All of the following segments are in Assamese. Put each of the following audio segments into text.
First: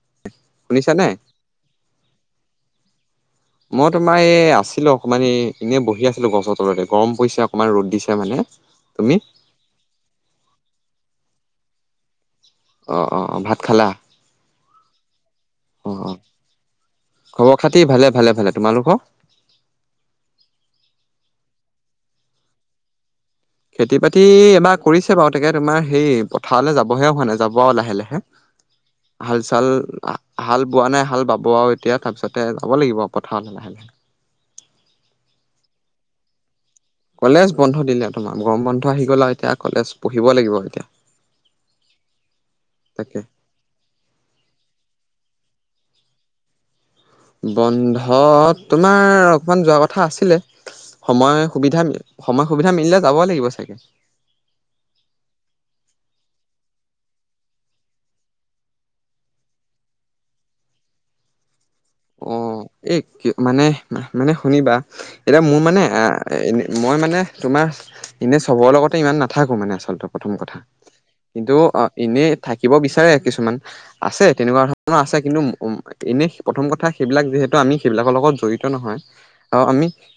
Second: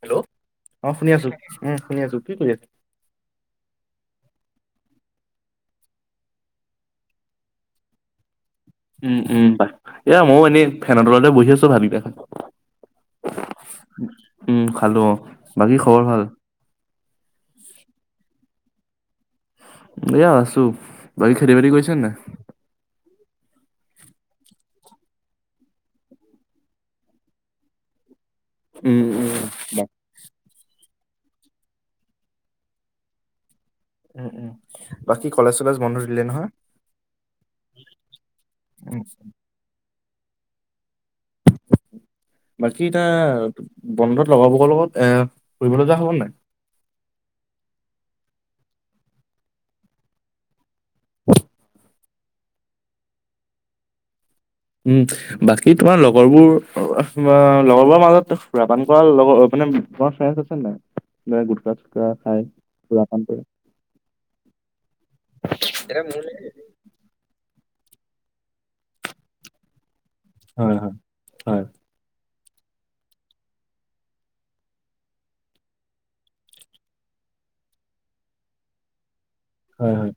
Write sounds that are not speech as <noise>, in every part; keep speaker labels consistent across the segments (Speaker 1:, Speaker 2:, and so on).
Speaker 1: হেল্ল' অ
Speaker 2: শুনিছানে?
Speaker 1: শুনি আছোঁ উম' শুনি আছোঁ কি কৰি আছা?
Speaker 2: মই তোমাৰ এই আছিলোঁ অকমান এই এনে বহি আছিলোঁ। গছৰ তলতে গৰম পৰিছে অকনমান ৰ'দ দিছে মানে। তুমি?
Speaker 1: উম', উম',। পাই এয়া ময়ো এনেই ফেনৰ তলতে বহি আছোঁ ভাত গিটা খাই।
Speaker 2: অ' অ' অ' ভাত খালা?
Speaker 1: উম', খালো অ' বাকী
Speaker 2: অ'
Speaker 1: খবৰ
Speaker 2: অ'
Speaker 1: ভাল?
Speaker 2: খবৰ খাতি ভালে ভালে ভালে তোমালোকৰ?
Speaker 1: এইয়া আছোঁ বাকি খেতি-বাতি কৰিছা নে নাই?
Speaker 2: খেতি -বাতি এবাৰ কৰিছে বাৰু গতিকে তোমাৰ হেৰি পথাৰলৈ যাবহে হোৱা নাই। যাব আৰু লাহে লাহে।
Speaker 1: উম উম
Speaker 2: হাল -চাল
Speaker 1: বা
Speaker 2: হা হা হাল, বোৱা নাই হাল বাব আৰু এতিয়া তাৰপিছতে যাব লাগিব পথাৰৰ পিনে।
Speaker 1: উম-উম বাকী কলেজ - চলেজ বন্ধ দিলে নহয়?
Speaker 2: কলেজ বন্ধ দিলে তোমাৰ গৰম বন্ধ
Speaker 1: উম
Speaker 2: আহি গ'ল আৰু এতিয়া কলেজ পঢ়িব লাগিব অ, এতিয়া।
Speaker 1: বাকী এতিয়া
Speaker 2: তাকে
Speaker 1: বন্ধত লগৰবোগলগত এ ফুৰিবলৈ যোৱা হ'ব নে নাই?
Speaker 2: বন্ধত তোমাৰ অকমান যোৱা কথা আছিলে। সময় সুবিধা-সময় সুবিধা মিলিলে যাবই লাগিব চাগে।
Speaker 1: উম, বাকী তোমাৰ লগৰবোৰ <unintelligible> লগৰবোৰৰ মাজত সুৰা পান কৰা লগৰ <unintelligible> তোমাৰ ফেনচ আছে নে নাই যে গুটকা চুটকা খাই?
Speaker 2: এ
Speaker 1: সুৰাপান
Speaker 2: কি
Speaker 1: কৰে
Speaker 2: মানে-মানে শুনিবা এতিয়া মোৰ মানে আহ মই মানে তোমাৰ এনে চবৰ লগতে ইমান নাথাকো মানে আচলতে প্ৰথম কথা
Speaker 1: হয় হয়
Speaker 2: কিন্তু
Speaker 1: হয়
Speaker 2: অ, এনেই থাকিব বিচাৰে কিছুমান আছে তেনেকুৱা ধৰণৰ আছে কিন্তু উম-উম এনে প্ৰথম কথ থা সেইবিলাক যিহেতু আমি সেইবিলাকৰ লগত জড়িত নহয় অ, আমি
Speaker 1: হয় হয়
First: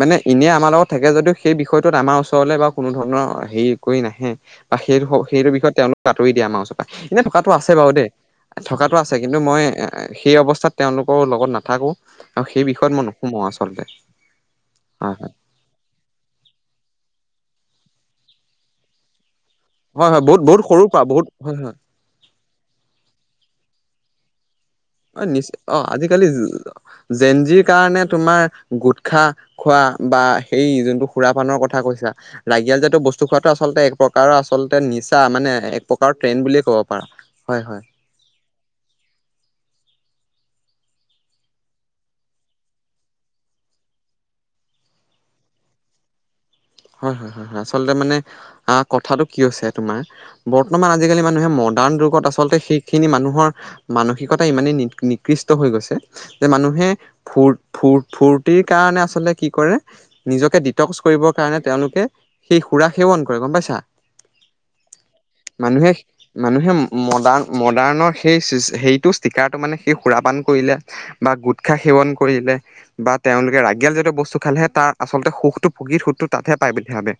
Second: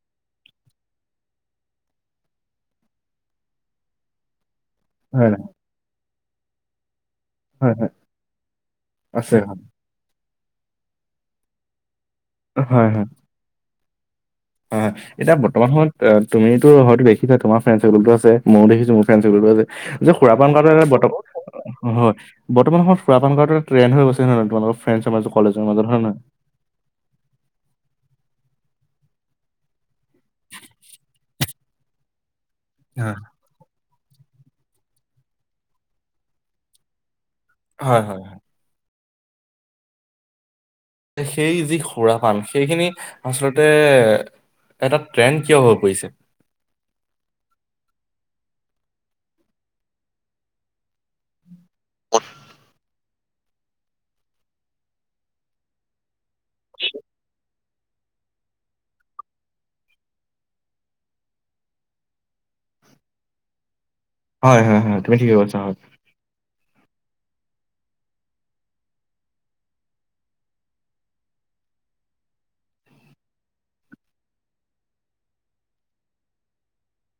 Speaker 2: মানে এনে আমাৰ লগত থাকে যদিও সেই বিষয়টোত আমাৰ ওচৰলে বা কোনো ধৰণৰ হেৰি কৰি নাহে বা সেইটো দিখৌ
Speaker 1: হয়
Speaker 2: সেইটো বিষয়ত তেওঁলোক আঁতৰি দিয়ে আমাৰ ওচৰ পাই। এনে থকাতটো আছে
Speaker 1: হয় হয়
Speaker 2: বাৰু দেই, থকাটো আছে। কিন্তু মই সেই অৱস্থাত তেওঁলোকৰ লগত নাথাকোঁ, আৰু সেই
Speaker 1: হয়
Speaker 2: বিষয়ত
Speaker 1: হয়
Speaker 2: মই নুসোমোওঁ আচলতে।
Speaker 1: হয় হয় এতিয়া বৰ্তমান সময়ত তুমিতো হয়তো দেখিছা তোমাৰ ফ্ৰেণ্ডচৰকোলটো আছে মইও দেখিছো মোৰ ফ্ৰে
Speaker 2: হয়
Speaker 1: যে
Speaker 2: হয় বহুত
Speaker 1: সুৰাপান
Speaker 2: বহুত
Speaker 1: গাঁৱ এটা
Speaker 2: সৰুৰ
Speaker 1: হয়
Speaker 2: পৰা বহুত হয় হয়
Speaker 1: বৰ্তমান সময়ত সুৰাপান গাঁৱত এটা ট্ৰেন হৈ গৈ হয়নে নহয় তোমালোকৰ ফ্ৰে
Speaker 2: অ নিচ অ আজিকালি জেনজিৰ কাৰণে তোমাৰ গোটখা খোৱা বা সেই যোনটো সুৰাপানৰ কথা কৈছা ৰাগিয়াল জাতিয়
Speaker 1: হয়
Speaker 2: বস্তু খোৱাতো আচলতে এক প্ৰকাৰৰ আচলতে নিচা মানে এক প্ৰকাৰৰ ট্ৰেন বুলিয়ে ক'ব পাৰা। হয় হয়
Speaker 1: হয়-হয়-হয় এ সেই যি খুৰাপান সেইখিনি আচলতে এটা ট্ৰেণ্ড কিয় হৈ পৰিছে?
Speaker 2: হয়-হয়-হয়-হয় আচলতে মানে আহ কথাটো কি হৈছে তোমাৰ বৰ্তমান আজিকালি মানুহে মদ ৰ্দান ৰোগত আচলতে সেইখিনি মানুহৰ মানসিকতা ইমানেই নিকৃষ্ট হৈ গৈছে যে মানু হে ফুৰ-ফুৰ- ফুৰ্তিৰ কাৰণে আচলতে কি কৰে নিজকে ডিতক্স কৰিব কাৰণে তেওঁলোকে সেই সুৰা সেৱন কৰে গম পাইছা
Speaker 1: হয় হয় হয় তুমি ঠিকে কৈছা হয়
Speaker 2: মানুহে- মানুহে মডাৰ্ণ মডাৰ্ণৰ সেই সেইটো ষ্টিকাৰটো মানে সেই সুৰাপান কৰিলে বা গোট খাই পুৰন কৰিলে বা তেওঁলোকে ৰাগিয়াল যাটিয় বস্তু খালেহে তাৰ আচলতে সুখটো প্ৰকিত সুখটো তাত হে পায় বুলি ভাবে।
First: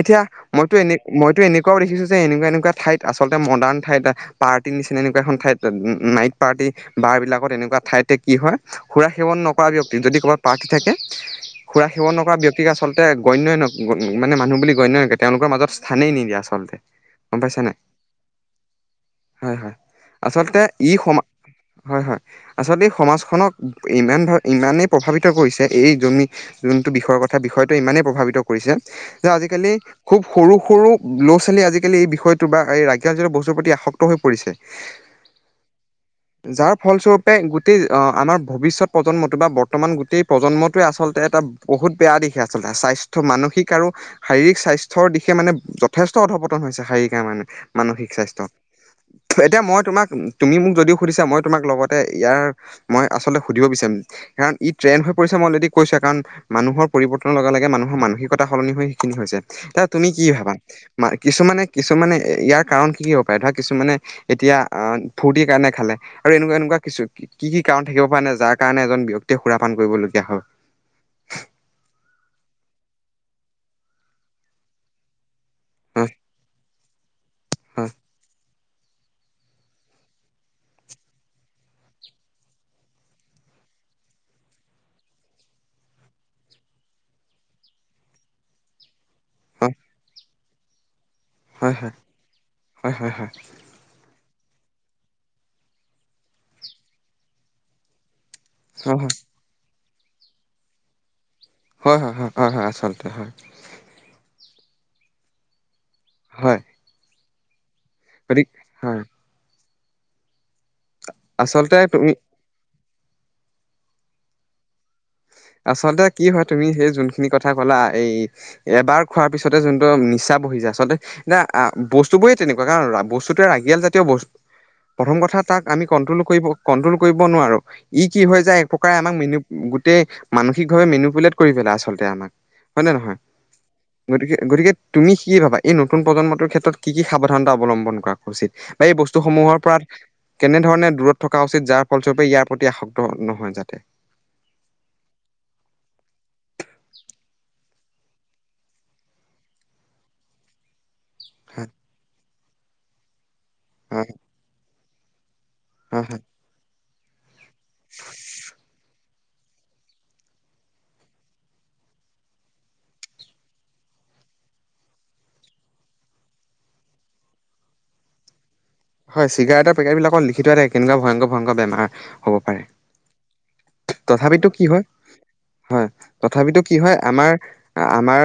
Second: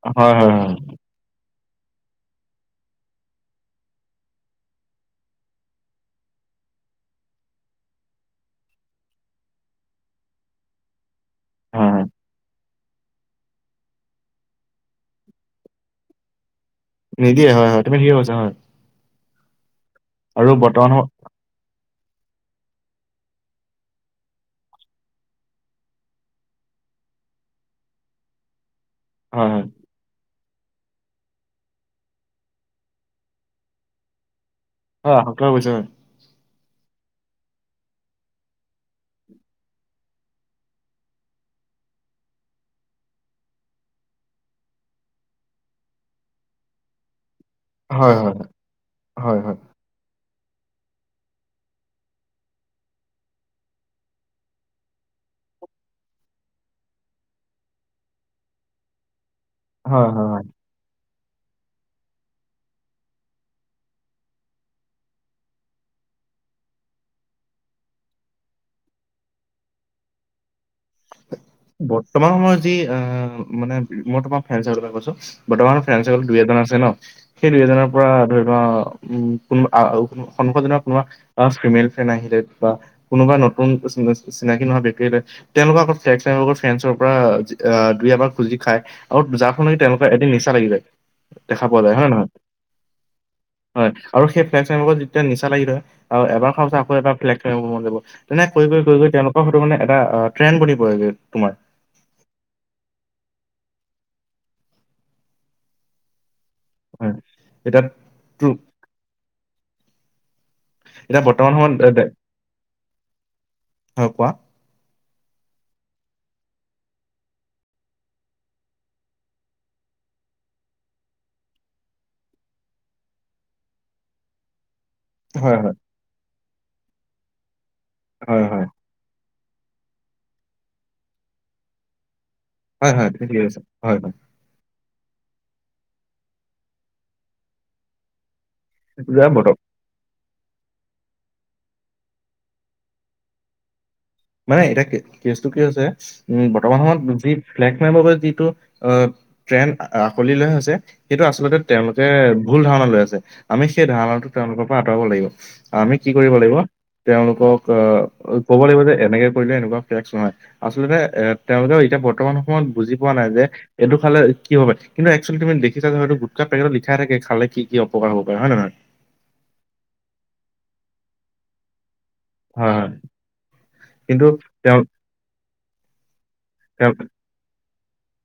Speaker 2: এতিয়া
Speaker 1: হয় হয় হয়
Speaker 2: মইতো এনে মইতো এনে দেখছো যে এনেকুৱা এনেকুৱ ঠাইত আচলতে মডাৰ্ণ ঠাইত পাৰ্টি নিচিনা একুৱা এখন ঠাইত নাইট পাৰ্টি বাৰ বিলাকত এনেকুৱা ঠাইতে কি হয় সুৰা সেৱন নকৰা ব্যক্তি যদি ক'ৰবাত পাৰ্টি থাকে খুৰা
Speaker 1: হয় হয়
Speaker 2: সেৱন নকৰা ব্যক্তিক আচলতে গণ্যই মানে মানুহ বুলি গণ্যই নকে তেওঁলোকৰ মাজত স্থানেই নিদিয়ে আচলতে। গম
Speaker 1: নিদিয়ে
Speaker 2: পাইছা নাই
Speaker 1: হয় হয় তুমি ঠিক কৈছা হয়।
Speaker 2: হয় হয়
Speaker 1: আৰু
Speaker 2: আচলতে
Speaker 1: বৰ্তমান
Speaker 2: ই
Speaker 1: সময়
Speaker 2: সমা হয় হয় আচলতে সমাজখনক ইমান ভাৱ ইমানেই প্ৰভাৱিত কৰিছে এই জমি যোনটো বিষয়ৰ কথা, বিষয়টোৱে ইমানেই প্ৰভাৱিত কৰিছে যে
Speaker 1: হয় হয়
Speaker 2: আজিকালি খুব সৰু সৰু ল'ৰা ছোৱালীয়ে আজিকালি এই বিষয়টো বা এই ৰাগিয়াল জাতিয় বস্তুৰ প্ৰতি আসক্ত হৈ পৰিছে।
Speaker 1: অ' আসক্ত হৈ পৰিছে।
Speaker 2: যাৰ ফলস্বৰূপে গোটেই আমাৰ ভৱিষ্যত প্ৰজন্মটো বা বৰ্তমান গোটেই প্ৰজন্মটোৱে আচলতে এটা বহুত বেয়া দিশে আচল স্বাস্থ মানসিক আৰু শাৰীৰিক স্বাস্থ্যৰ দিশে মানে যথেষ্ট অধপতন হৈছে শাৰীৰিক মানে। মানসিক
Speaker 1: হয় হয়
Speaker 2: স্বাস্থ্য,
Speaker 1: হয় হয়
Speaker 2: এতিয়া মই তোমাক তুমি মোক যদিও সুধিছা মই তোমাক লগতে ইয়াৰ মই আচলতে সুধিব বিচাৰিম কাৰণ ই ট্ৰেন হৈ পৰিছে। মই অলৰেদি কৈছোৱে কাৰণ মানুহৰ পৰিৰ্বতন লগে লগে মানুহৰ মানসিকতা সলনি হৈ সেইখিনি হৈছে, এ
Speaker 1: হয়
Speaker 2: তুমি
Speaker 1: হয় হয়
Speaker 2: কি
Speaker 1: হয়
Speaker 2: ভাবা? বা কিছুমানে কিছুমানে ইয়াৰ কাৰণ কি কি হ'ব পাৰে ধৰা কিছুমানে এতিয়া ফূৰ্তিৰ কাৰণে খালে আৰু এনেকুৱা এনেকুৱা কিছু কি কি কাৰণ থাকিব পৰে যাৰ কাৰণে এজন ব্য্ক্তিয়ে সুৰাপান কৰিবলগীয়া হয়?
Speaker 1: বৰ্তমান সময়ত যি অ মানে মই তোমাৰ ফ্ৰেণ্ডৰ্চকোলৰ পৰা কৈছো বৰ্তমান ফ্ৰেণ্ডসকল দুই এজন আছে ন সেই দুই
Speaker 2: হয়
Speaker 1: এজনৰ পৰা ধৰি লোৱা উ কোন সন্মুখত কোনোবা ফিমেল ফেন আহিলে বা কোনোবা নতুন চিনাকি নহোৱা ব্যক্তি আহিলে তেওঁলোকৰ আ তেওঁলোকৰ ফ্ৰেণ্ডৰ পৰা দুই এবাৰ খুজি খায় আৰু যাৰ সলনি তেওঁলোকৰ এদিন নি লাগি য দেখা
Speaker 2: হয়
Speaker 1: পোৱা যায় হয়ে নহয়
Speaker 2: হয় হয় হয় হয় হয় হয়
Speaker 1: হয়। আৰু সেই ফ্ৰণ্ডৰ্চাকলত যেতিয়া নিচা লাগি থয় আৰু এবাৰ খোৱাৰ পাছ আকৌ এাৰ ফ্লেগ চম মন যাব। তেনে কৈ গৈ কৈ গৈ তেওঁলোকৰ হয়তো মানে এটা ট্ৰেন বনি পৰেগৈ তোমাৰ।
Speaker 2: হয় হয় হয় হয় আচলতে হয়। হয়।
Speaker 1: হয় <unintelligible> টো
Speaker 2: গতিক হয়
Speaker 1: এতিয়া বৰ্তমান
Speaker 2: আচলতে
Speaker 1: সময়ত এ,
Speaker 2: তুমি
Speaker 1: হয় কোৱা?
Speaker 2: হয় <inaudible> আচলতে কি হয় তুমি সেই যোনখিনি কথা কলা, এই এবাৰ খোৱাৰ পিছতে যোনটো নিচা বহি আচলতে এতিয়া আ বস্তু বোৰে তেনেকুৱা, কাৰণ বস্তুত ৰাগিয়াল জাতীয় বস্তু, প্ৰথম কথা
Speaker 1: হয়
Speaker 2: তাক
Speaker 1: হয়
Speaker 2: আমি কণ্ট্ৰল কৰিব কণ্ট্ৰল কৰিব নোৱাৰোঁ। ই কি হয় যায় এক প্ৰকাৰে আমাক মেন গোটেই মানসিকভাৱে মেনপুলেট কৰি পেলাই আচলতে আমাক। হয় নে নহয়?
Speaker 1: ঠিকেই আছে হয় হয়
Speaker 2: গতিকে গতিকে, তুমি কি ভাবা এই নতুন প্ৰজন্মটোৰ ক্ষেত্ৰত কি সাৱধানতা অৱলম্বন কৰা উচিত? বা এই
Speaker 1: এতিয়া বৰ্তমান
Speaker 2: বস্তুসমূহৰ পৰা কেনেধৰণে দূৰত থকা উচিত যাৰ ফলস্বৰূপে ইয়াৰ প্ৰতি আসক্ত নহয় যাতে।
Speaker 1: মানে এতিয়া কেচ টো কি হৈছে উম বৰ্তমান সময়ত যি ফ্লেগম বাবে যিটো ট্ৰেণ্ড আকোৱালি লৈ হৈছে সেইটো আচলতে
Speaker 2: হয়
Speaker 1: তেওঁলোকে ভুল ধাৰণা লৈ আছে আমি সেই
Speaker 2: হয়
Speaker 1: ধাৰণাটো তেওঁলোকৰ পৰা আঁতৰাব লাগিব। আমি
Speaker 2: হয়
Speaker 1: কি কৰিব লাগিব তেওঁলোকক আহ ক'ব লাগিব যে এনেকে কৰিলে এনেকুৱা ফে্ছ নাহয়, আচলতে এ তেওঁলোকেও এতিয়া বৰ্তমান সময়ত বুজি পোৱা নাই যে এইটো খালে কি হব পাৰে কিন্তু একচুৱেলি তুমি দেখিছা যে হয়টো গুটকা পেকটত লিখাই থাকে খালে কি কি অউপকাৰ হব পাৰে হয় নে নহয়
Speaker 2: হয় চিগাৰেটৰ পেকেট বিলাক লিখি থোৱাই কেনেকুৱা ভয়ংকৰ ভয়ংকৰ বেমাৰ হ'ব পাৰে
Speaker 1: হয় হয় কিন্তু
Speaker 2: তথাপিতো কি
Speaker 1: তেওঁ
Speaker 2: হয় হয় তথাপিতো কি
Speaker 1: তেওঁ
Speaker 2: হয় আমাৰ আমাৰ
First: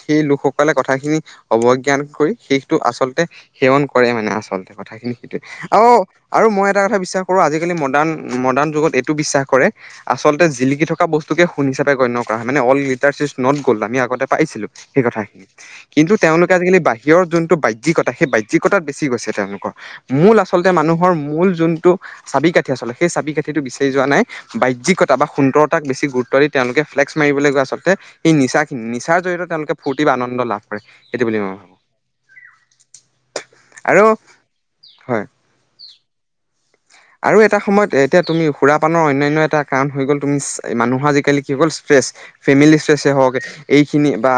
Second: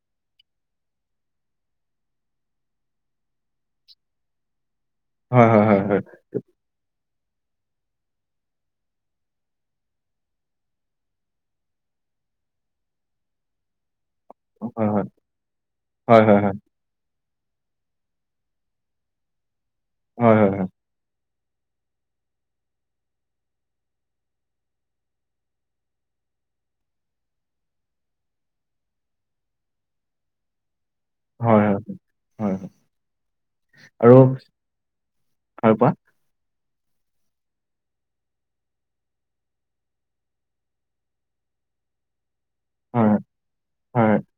Speaker 2: সেই লোকসকলে কথাখিনি অৱজ্ঞান কৰি শেষটো আচলতে সেৱন কৰে মানে আচলতে কথাখিনি সেইটোৱে
Speaker 1: হয় হয় হয়
Speaker 2: আহ
Speaker 1: হয়
Speaker 2: আৰু মই এটা কথা বিশ্বাস কৰো আজিকালি মডাৰ্ণ মডাৰ্ণ যুগত এইটো বিশ্বাস কৰে আচলতে জিলিকি থকা বস্তুকে সোণ হিচাপে গণ্য কৰা হয় মানে all litre is not gold আমি আগতে পাইছিলো
Speaker 1: হয়
Speaker 2: সেই
Speaker 1: হয়
Speaker 2: কথাখিনি কিন্তু
Speaker 1: হয় হয় হয়
Speaker 2: তেওঁলোকে আজিকালি বাহিৰ ৰ যোনটো বাহ্যিকতা সেই বাহ্যিকতাত বেছি গৈছে তেওঁলোক
Speaker 1: হয়
Speaker 2: মূল
Speaker 1: হয় হয় হয়
Speaker 2: আচলতে মানুহৰ মূল যোনটো চাবি কাঠি আচলতে সেই চাবি কাঠিটো বিচাৰি যোৱা নাই বাহ্যিকতা বা সুন্দৰতাক বেছি গুৰুত্ব দি তেওঁলোকে ফ্লেক্স মাৰিবলৈ গোৱা আচলতে সেই নিচাখিনি নিচাৰ জৰিয়তে তেওঁলোকে ফূৰ্তি বা আনন্দ লাভ কৰে সেইটো বুলি
Speaker 1: হয়,
Speaker 2: মই
Speaker 1: হয়,
Speaker 2: ভাবো
Speaker 1: হয়, হয়। আৰু
Speaker 2: হয়
Speaker 1: আৰু কোৱা
Speaker 2: আৰু এটা সময়ত এতিয়া তুমি সুৰা পানৰ অন্যায় এটা কাৰণ হৈ গ'ল তুমি মানুহৰ আজিকালি কি হ'ল ষ্ট্ৰেচ ফেমিলি ষ্ট্ৰেছে
Speaker 1: হয়,
Speaker 2: হওক এইখিনি
Speaker 1: হয়,
Speaker 2: বা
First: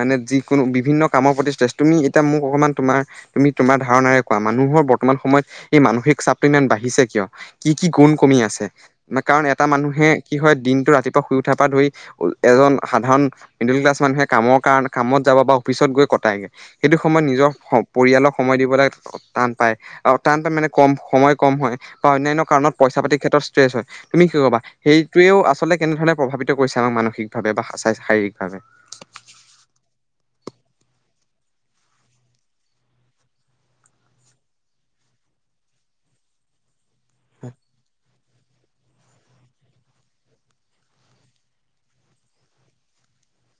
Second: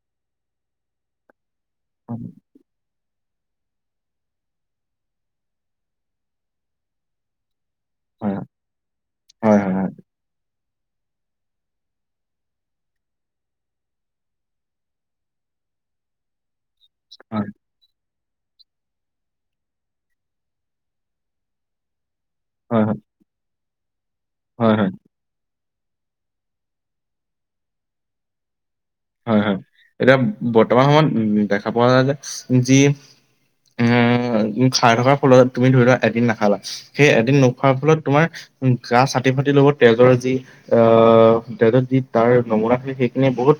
Speaker 2: মানে যিকোনো বিভিন্ন কামৰ প্ৰতি ষ্ট্ৰেছ তুমি
Speaker 1: হয়,
Speaker 2: এতিয়া মোক অকণমান তোমাৰ তুমি তোমাৰ ধাৰণাৰে কোৱা মানুহৰ বৰ্তমান সময়ত এই মানসিক চাপটো ইমান বাঢ়িছে কিয় কি কি গুণ
Speaker 1: হয়,
Speaker 2: কমি আছে কাৰণ
Speaker 1: হয়,
Speaker 2: এটা
Speaker 1: হয়,
Speaker 2: মানুহে কি হয় দিন টো ৰাতিপুৱা শুই উঠাৰ পৰা ধৰি এজন সাধাৰণ মিডোল ক্লাছ মানুহে কামৰ কাৰণে কামত যাব বা অফিচত গৈ কটাইগে সেইটো সময়ত
Speaker 1: হয়,
Speaker 2: নিজৰ পৰিয়ালৰ সময় দিব লাগে টান পায় আহ টান পায় মানে কম সময় কম হয় বা অন্যান্য কাৰণত
Speaker 1: হয়, হয়,
Speaker 2: পইচা পাতিৰ ক্ষেত্ৰত ষ্ট্ৰেছ হয় তুমি কি ক'বা
Speaker 1: হয়, হয়,
Speaker 2: সেইটোৱেও আচলতে কেনে ধৰণে প্ৰভাৱিত কৰিছে আমাক মানসিকভাৱে বা শাৰীৰিকভাৱে।
Speaker 1: হয় হয় এতিয়া বৰ্তমান সময়ত উম দেখা পোৱা যায় যে যি। উ খাই থকাৰ ফলত তুমি ধৰি লোৱা এদিন নাখালা, সেই এদিন নোখোৱাৰ ফলত তোমাৰ গা চাটি ফাটি লগত তেজৰ যি আহ তেজত যি তাৰ নমুনা থাকে সেইখিনি বহুত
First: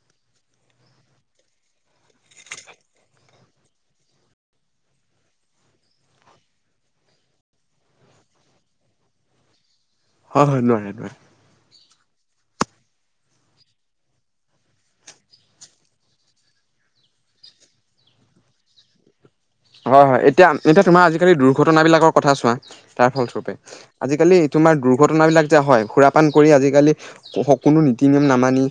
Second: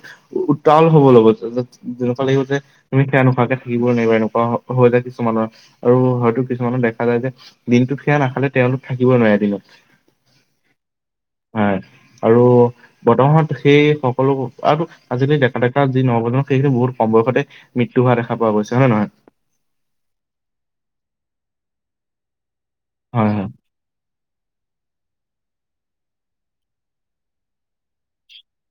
Speaker 1: উতাল হব লগত এনেকুৱা লাগিব যে তুমি সেয়া নোখোৱাকে থাকিবই নোৱাৰিবা এনেকুৱা হৈ যায় কিছুমান, আৰু হয়তো কিছুমানৰ দেখা যায় যে দিনতটো সেয়া নাখালে তেওঁলোক থাকিবই নোৱাৰে দিনত।
Speaker 2: হয় হয় নোৱাৰে নোৱাৰে।
Speaker 1: হয় আৰু বৰ্তমানত সেই সকলো। আজিকালি ডকা ডেকা যি নগজনক সেইখিনি বহুত কম বয়সতে মৃত্যু হোৱা দেখা পোৱা গৈছে হয় নে নহয়?
Speaker 2: হয় হয় এতিয়া এতিয়া তোমাৰ আজিকালি দুৰ্ঘটনা বিলাকৰ কথা চোৱা তাৰ
Speaker 1: হয় হয়
Speaker 2: ফলস্বৰূপে আজিকালি তোমাৰ দুৰ্ঘটনা বিলাক যে হয় সুৰাপান কৰি আজিকালি স কোনো নীতি নিয়ম নামানি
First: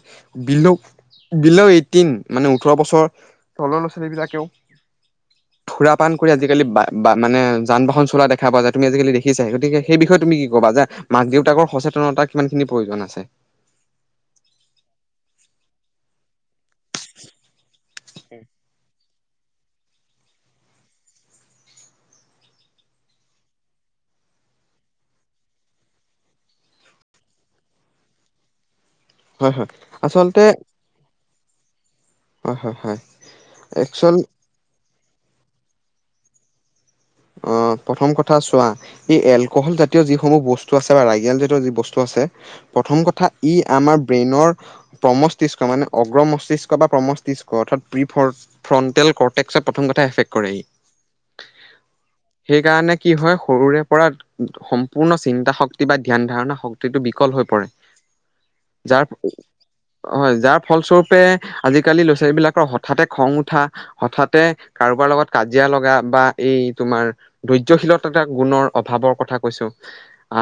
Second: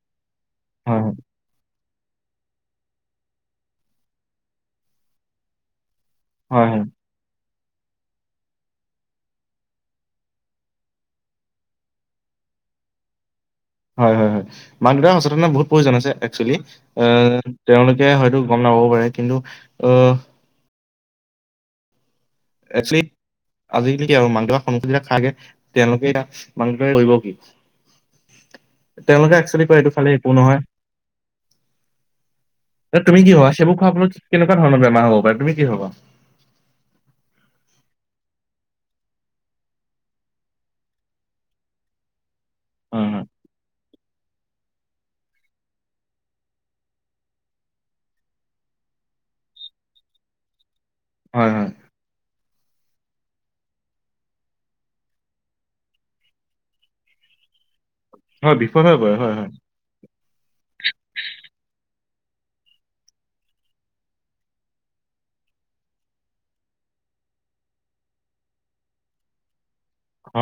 Speaker 2: বিলো
Speaker 1: হয় হয়
Speaker 2: বিলো এই ন মানে ওঠৰ বছৰ তলৰ ল'ৰা ছোৱালীবিলাকেও ফুৰা পান কৰি
Speaker 1: হয়
Speaker 2: আজিকালি
Speaker 1: হয়
Speaker 2: বা বা মানে যান বাহন চলা দেখা পোৱা যায়, তুমি আজিকালি দেখিছাই, গতিকে সেই বিষয়ে তুমি ক'বা মাক দেউতাকৰ সচেতনতা কিমানখিনি প্ৰয়োজন আছে।
Speaker 1: হয় হয় হয়, মাক দেউতাৰ সচেতনতা বহুত প্ৰয়োজন আছে। একচোৱেলি, আহ তেওঁলোকে হয়তো গম নাপাব পাৰে কিন্তু আহ একচুৱেলি আজিকালি কি আৰু মাক দেউতাকৰ লগত দেউহ <unintelligible> সন্কু যেতি খাকাগে তেওঁলোকে
Speaker 2: <unintelligible>
Speaker 1: তেওঁলোকে
Speaker 2: হয়
Speaker 1: একচুৱেলি
Speaker 2: হয়
Speaker 1: কয় এইটো খালি একো
Speaker 2: আচলতে
Speaker 1: নহয়।
Speaker 2: হয় হয় হয়
Speaker 1: তুমি কি ভাবা সেইবোৰ খোৱা
Speaker 2: একচুৱেল
Speaker 1: ফলত কেনেকুৱা ধৰণৰ বেমাৰ হব পাৰো তুমি কি ভাবা?
Speaker 2: অ প্ৰথম কথা চোৱা এই এলকহল জাতীয় যিসমূহ বস্তু আছে বা ৰাইগিয়েল জাতীয় যি বস্তু আছে, প্ৰথম
Speaker 1: হয়, হয়।
Speaker 2: কথা ই আমাৰ প্ৰথম ব্ৰেইনৰ প্ৰশস্তি <unintelligible> কৰ্টেক্সই প্ৰথম কথা এফেক্ট কৰেহি।
Speaker 1: হয় হয়।
Speaker 2: সেই কাৰণে কি হয় সৰুৰে পৰা সম্পূৰ্ণ চিন্তা শক্তি বা ধ্যান ধাৰণা শক্তিটো বিকল হয় হৈ পৰে।
Speaker 1: হয় বিফল হৈ পৰে হয় হয়।
Speaker 2: হয় হয় যাৰ ফলস্বৰূপে আজিকালি ল'ৰা ছোৱালীবিলাকৰ হঠাতে খং উঠা হঠাতে কাৰোবাৰ লগত কাজিয়া লগা বা এই তোমাৰ ধৰ্যশীলতা গুণৰ অভাৱৰ কথা কৈছো,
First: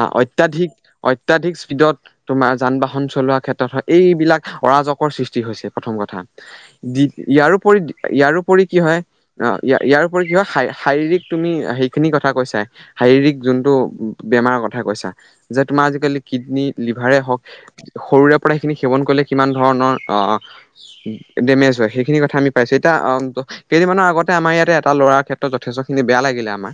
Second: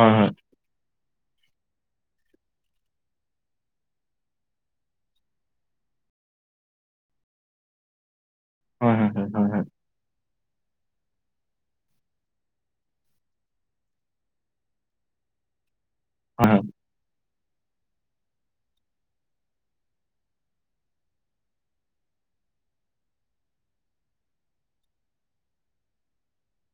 Speaker 2: আহ
Speaker 1: হয়।
Speaker 2: অত্যাধিক অত্যাধিক স্পীডত তোমাৰ যান বাহন চলোৱা ক্ষেত্ৰত হয় এইবিলাক অৰাজকৰ সৃষ্টি হৈছে প্ৰথম ক ইয়াৰোপৰি ইয়াৰো উপৰি কি হয় ইয়াৰোপৰি কি হয় শাৰীৰিক তুমি সেইখিনি কথা কৈছা শাৰীৰিক যোনটো বেমাৰৰ কথা কৈছা যে তোমাৰ আজিকালি
Speaker 1: হয়,
Speaker 2: কিডনী,
Speaker 1: হয়,
Speaker 2: লিভাৰে হওঁক সৰুৰে পৰা সেইখিনি সেৱন কৰিলে কিমান ধৰণৰ ডেমেজ হয় সেইখিনি কথা আমি পাইছোঁ এতিয়া অ', কেইদিনমানৰ আগতে আমাৰ ইয়াতে এটা ল'ৰাৰ ক্ষেত্ৰত যথেষ্ট খিনি বেয়া লাগিলে আমাৰ,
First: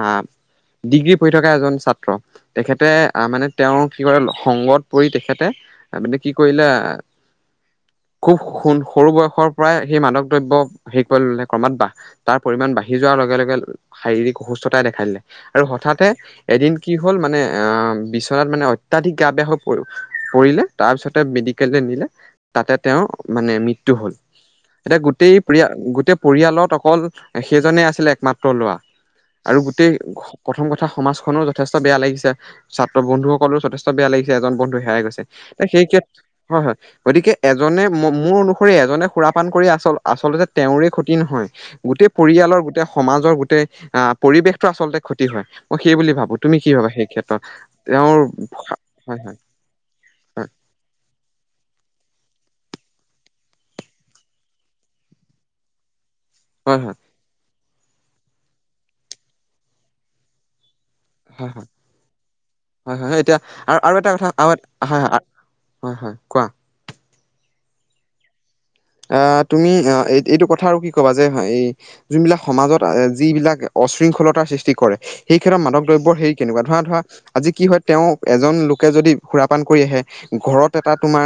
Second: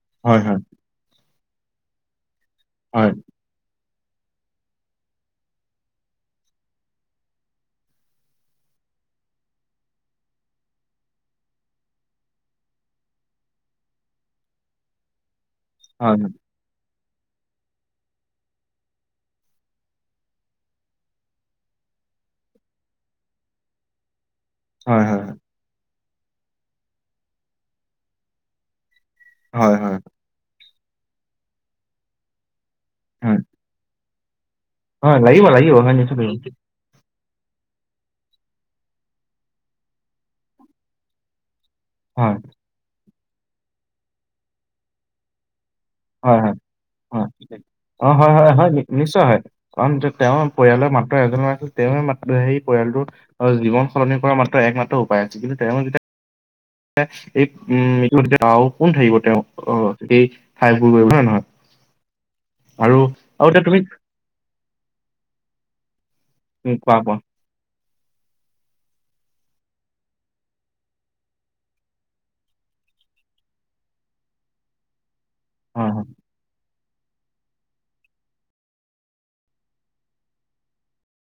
Speaker 2: আহ
Speaker 1: হয়, হয়,
Speaker 2: ডিগ্ৰী পঢ়ি থকা এজন ছাত্ৰ তেখেতে
Speaker 1: হয়,
Speaker 2: মানে তেওঁৰ কি কৰে সংগত পৰি তেখেতে মানে কি কৰিলে খুব সণ সৰু বয়সৰ পৰাই সেই মাদক দ্ৰব্য হেৰি কৰিবলে ক্ৰমৎ তাৰ পৰিমাণ বাঢ়ি যোৱাৰ লগে লগে শাৰীৰিক অসুস্থতাই দেখাই দিলে আৰু হঠাতে
Speaker 1: হয়,
Speaker 2: এদিন কি হ'ল মানে বিচনাত মানে অত্যাধিক গা বেয়া হৈ পৰি পৰিলে তাৰপিছতে মেডিকেল লে তাতে তেওঁৰ মানে মৃত্যু হ'ল। এতিয়া
Speaker 1: হয়, হয়,
Speaker 2: গোটেই পৰি গোটেই পৰিয়ালত অকল সেইজনে আছিলে একমাত্ৰ ল'ৰা। আৰু
Speaker 1: হয়,
Speaker 2: গোটেই
Speaker 1: হয়,
Speaker 2: প্ৰথম কথা সমাজখনো যথেষ্ট বেয়া লাগিছে ছাত্ৰ বন্ধুসকললে যথেষ্ট বেয়া লাগিছে এজন বন্ধু হেৰাই
Speaker 1: হয়,
Speaker 2: গৈছে
Speaker 1: লাগিব লাগিব
Speaker 2: সেই
Speaker 1: হয়
Speaker 2: ক্ষে
Speaker 1: নিশ্চয় লাগিব।
Speaker 2: হয়, হয়। গতিকে এজনে মোৰ অনুসৰি এজনে সুৰাপান কৰি আচল আচলতে তেওঁওৰে ক্ষতি নহয় গোটেই
Speaker 1: হয়,
Speaker 2: পৰিয়ালৰ গোটেই সমাজৰ গোটেই আহ পৰিৱেশটো আচলতে ক্ষতি হয়। মই সেই বুলি ভাবো, তুমি কি ভাবা? সেই
Speaker 1: অ'
Speaker 2: ক্ষেত্ৰত
Speaker 1: অ',
Speaker 2: তেওঁৰ
Speaker 1: হয়, হয়, হয় নিশ্চয় হয়, কাৰণ তেওঁৰ পৰিয়ালৰ মাত্ৰ এজনৰ আছিল তেওঁ তেওঁ ম সেই পৰিয়ালটোৰ জীৱন সলনি কৰা মাত্ৰ একমাত্ৰ উপায় আছে কিন্তু তেওঁ যেতিয়া
Speaker 2: হয় হয়
Speaker 1: উমটো কোন থাকিব তেওঁ আহ এইঠাই
Speaker 2: হা। হয় হয় হয়, এতিয়া আৰু আৰু এটা কথা আ হয়, হয়, হয়, হয়। কোৱা
Speaker 1: উম কোৱা, কোৱা।
Speaker 2: আহ, তুমি এই এইটো কথা আৰু কি ক'বা যে, এই যোনবিলাক সমাজত যিবিলাক অশৃংখলতাৰ সৃষ্টি কৰে, সেই ক্ষেত্ৰত
Speaker 1: হয় হয়
Speaker 2: মাদকদ্ৰব্যৰ হৰি কেনেকুৱা ধৰা ধৰা আজি কি হয়, তেওঁ এজন লোকে যদি সুৰাপান কৰি আহে, ঘৰত এটা তোমাৰ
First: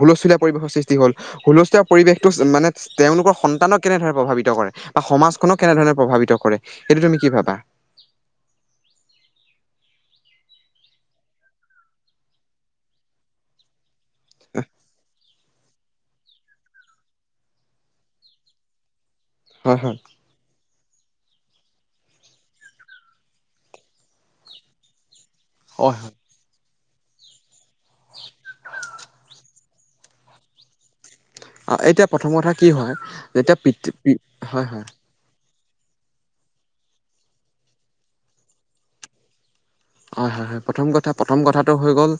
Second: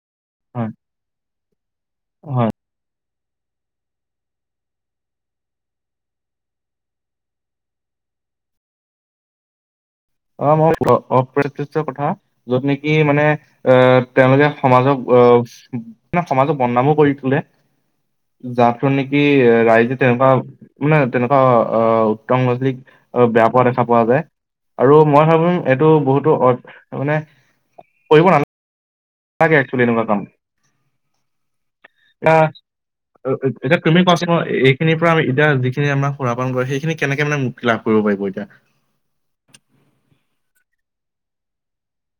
Speaker 2: হুলস্থুলীয়া পৰিৱেশৰ
Speaker 1: হয়
Speaker 2: সৃষ্টি হ'ল, হুলস্থুলীয়া পৰিৱেশটো
Speaker 1: হয়।
Speaker 2: মানে তেওঁলোকৰ সন্তানক কেনেধৰণে প্ৰভাৱিত কৰে, বা সমাজখনক কেনেধৰণে প্ৰভাৱিত কৰে, সেইটো তুমি কি ভাবা। <inaudible>
Speaker 1: অ মই অ, অ, অপ্ৰয়োয্য কথা যত নেকি মানে আহ তেওঁলোকে সমাজক আহ মানে সমাজক বদনামো কৰি তোলে, যাকতনি কি
Speaker 2: হয়
Speaker 1: ৰাইজে
Speaker 2: হয়
Speaker 1: তেনেকুৱা। মানে তেনেকুৱা উত্তং মজলীক বেয়া পোৱা দেখা পোৱা যায়, আৰু মই ভাবিম এইটো
Speaker 2: হয় হয়
Speaker 1: বহুতো মানে কৰিব নালা থাকে একচোৱেলী এনেকুৱা কাম
Speaker 2: অ এতিয়া প্ৰথম
Speaker 1: এয়া
Speaker 2: কথা কি হয় যেতিয়া
Speaker 1: এতিয়া
Speaker 2: পিতৃ
Speaker 1: তুমি
Speaker 2: পি-
Speaker 1: কোৱাচোন ম
Speaker 2: হয় হয়
Speaker 1: এইখিনিৰ পৰা আমি এতিয়া নি আমাৰ সুৰাপান কৰে সেইখিনি কেনেকে মানে মুক্তি লাভ কৰিব পাৰিব এতিয়া?
Speaker 2: হয়, হয়, হয় প্ৰথম কথা প্ৰথম কথাটো হৈ গল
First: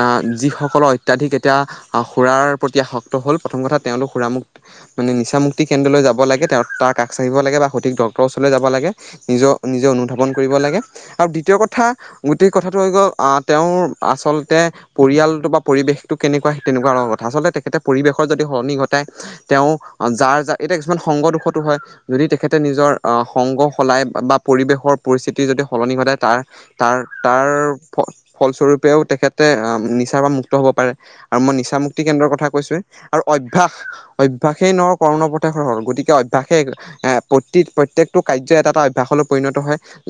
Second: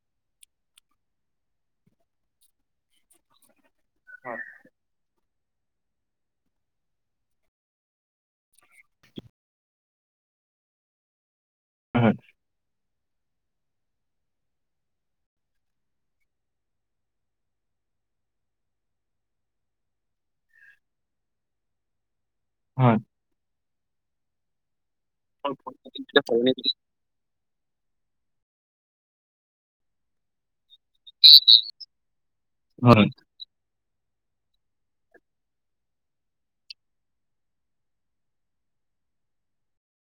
Speaker 2: আহ যিসকলৰ অত্যাধিক এতিয়া সুৰাৰ প্ৰতি আসক্ত হ'ল প্ৰথম কথা তেওঁলোক সুৰামু মানে নিচামুক্ত সিক কেন্দ্ৰলৈ যাব লাগে তেওঁ তাৰ কষ চািব লাগে বা সঠিক ডক্ৰ ওচৰলৈ যাব লাগে নিজৰ নিজে অনুধাৱন কৰিব ল আৰু দ্বিতীয় কথা
Speaker 1: হয়
Speaker 2: গোটেই কথাটো গ'ল তেওঁৰ আচলতে পৰিয়ালটো বা পৰিৱেশটো কেনেকুৱা তেনেকুৱা কথা আচলতে তেখেতে পৰিৱেশৰ যদি সলনি ঘটাই তেওঁ যাৰ যাৰ এতিয়া কিছুমান সংগ দুোখতো হয়। যদি তেখেতে নিজৰ
Speaker 1: হয়
Speaker 2: আহ সংগ সলাই বা পৰিৱেশৰ পৰিস্থিতি যদি সলনি ঘটাই তাৰ ফলস্বৰূপে তে নিচাৰ মুক্ত হ' আৰু মই নিচা মুুক্তি কেন্দ্ৰৰ কথা কৈছোৱয়ে
Speaker 1: হয়
Speaker 2: আৰু অভ্যাস অভ্যাসেই ন কৰ্ণ প্ৰেশ হল গতিকে অভ্যাসে এ প্ৰতি প্ৰত্যেকটো কাৰ্য এটা অভ্যাস পৰিণত হয়।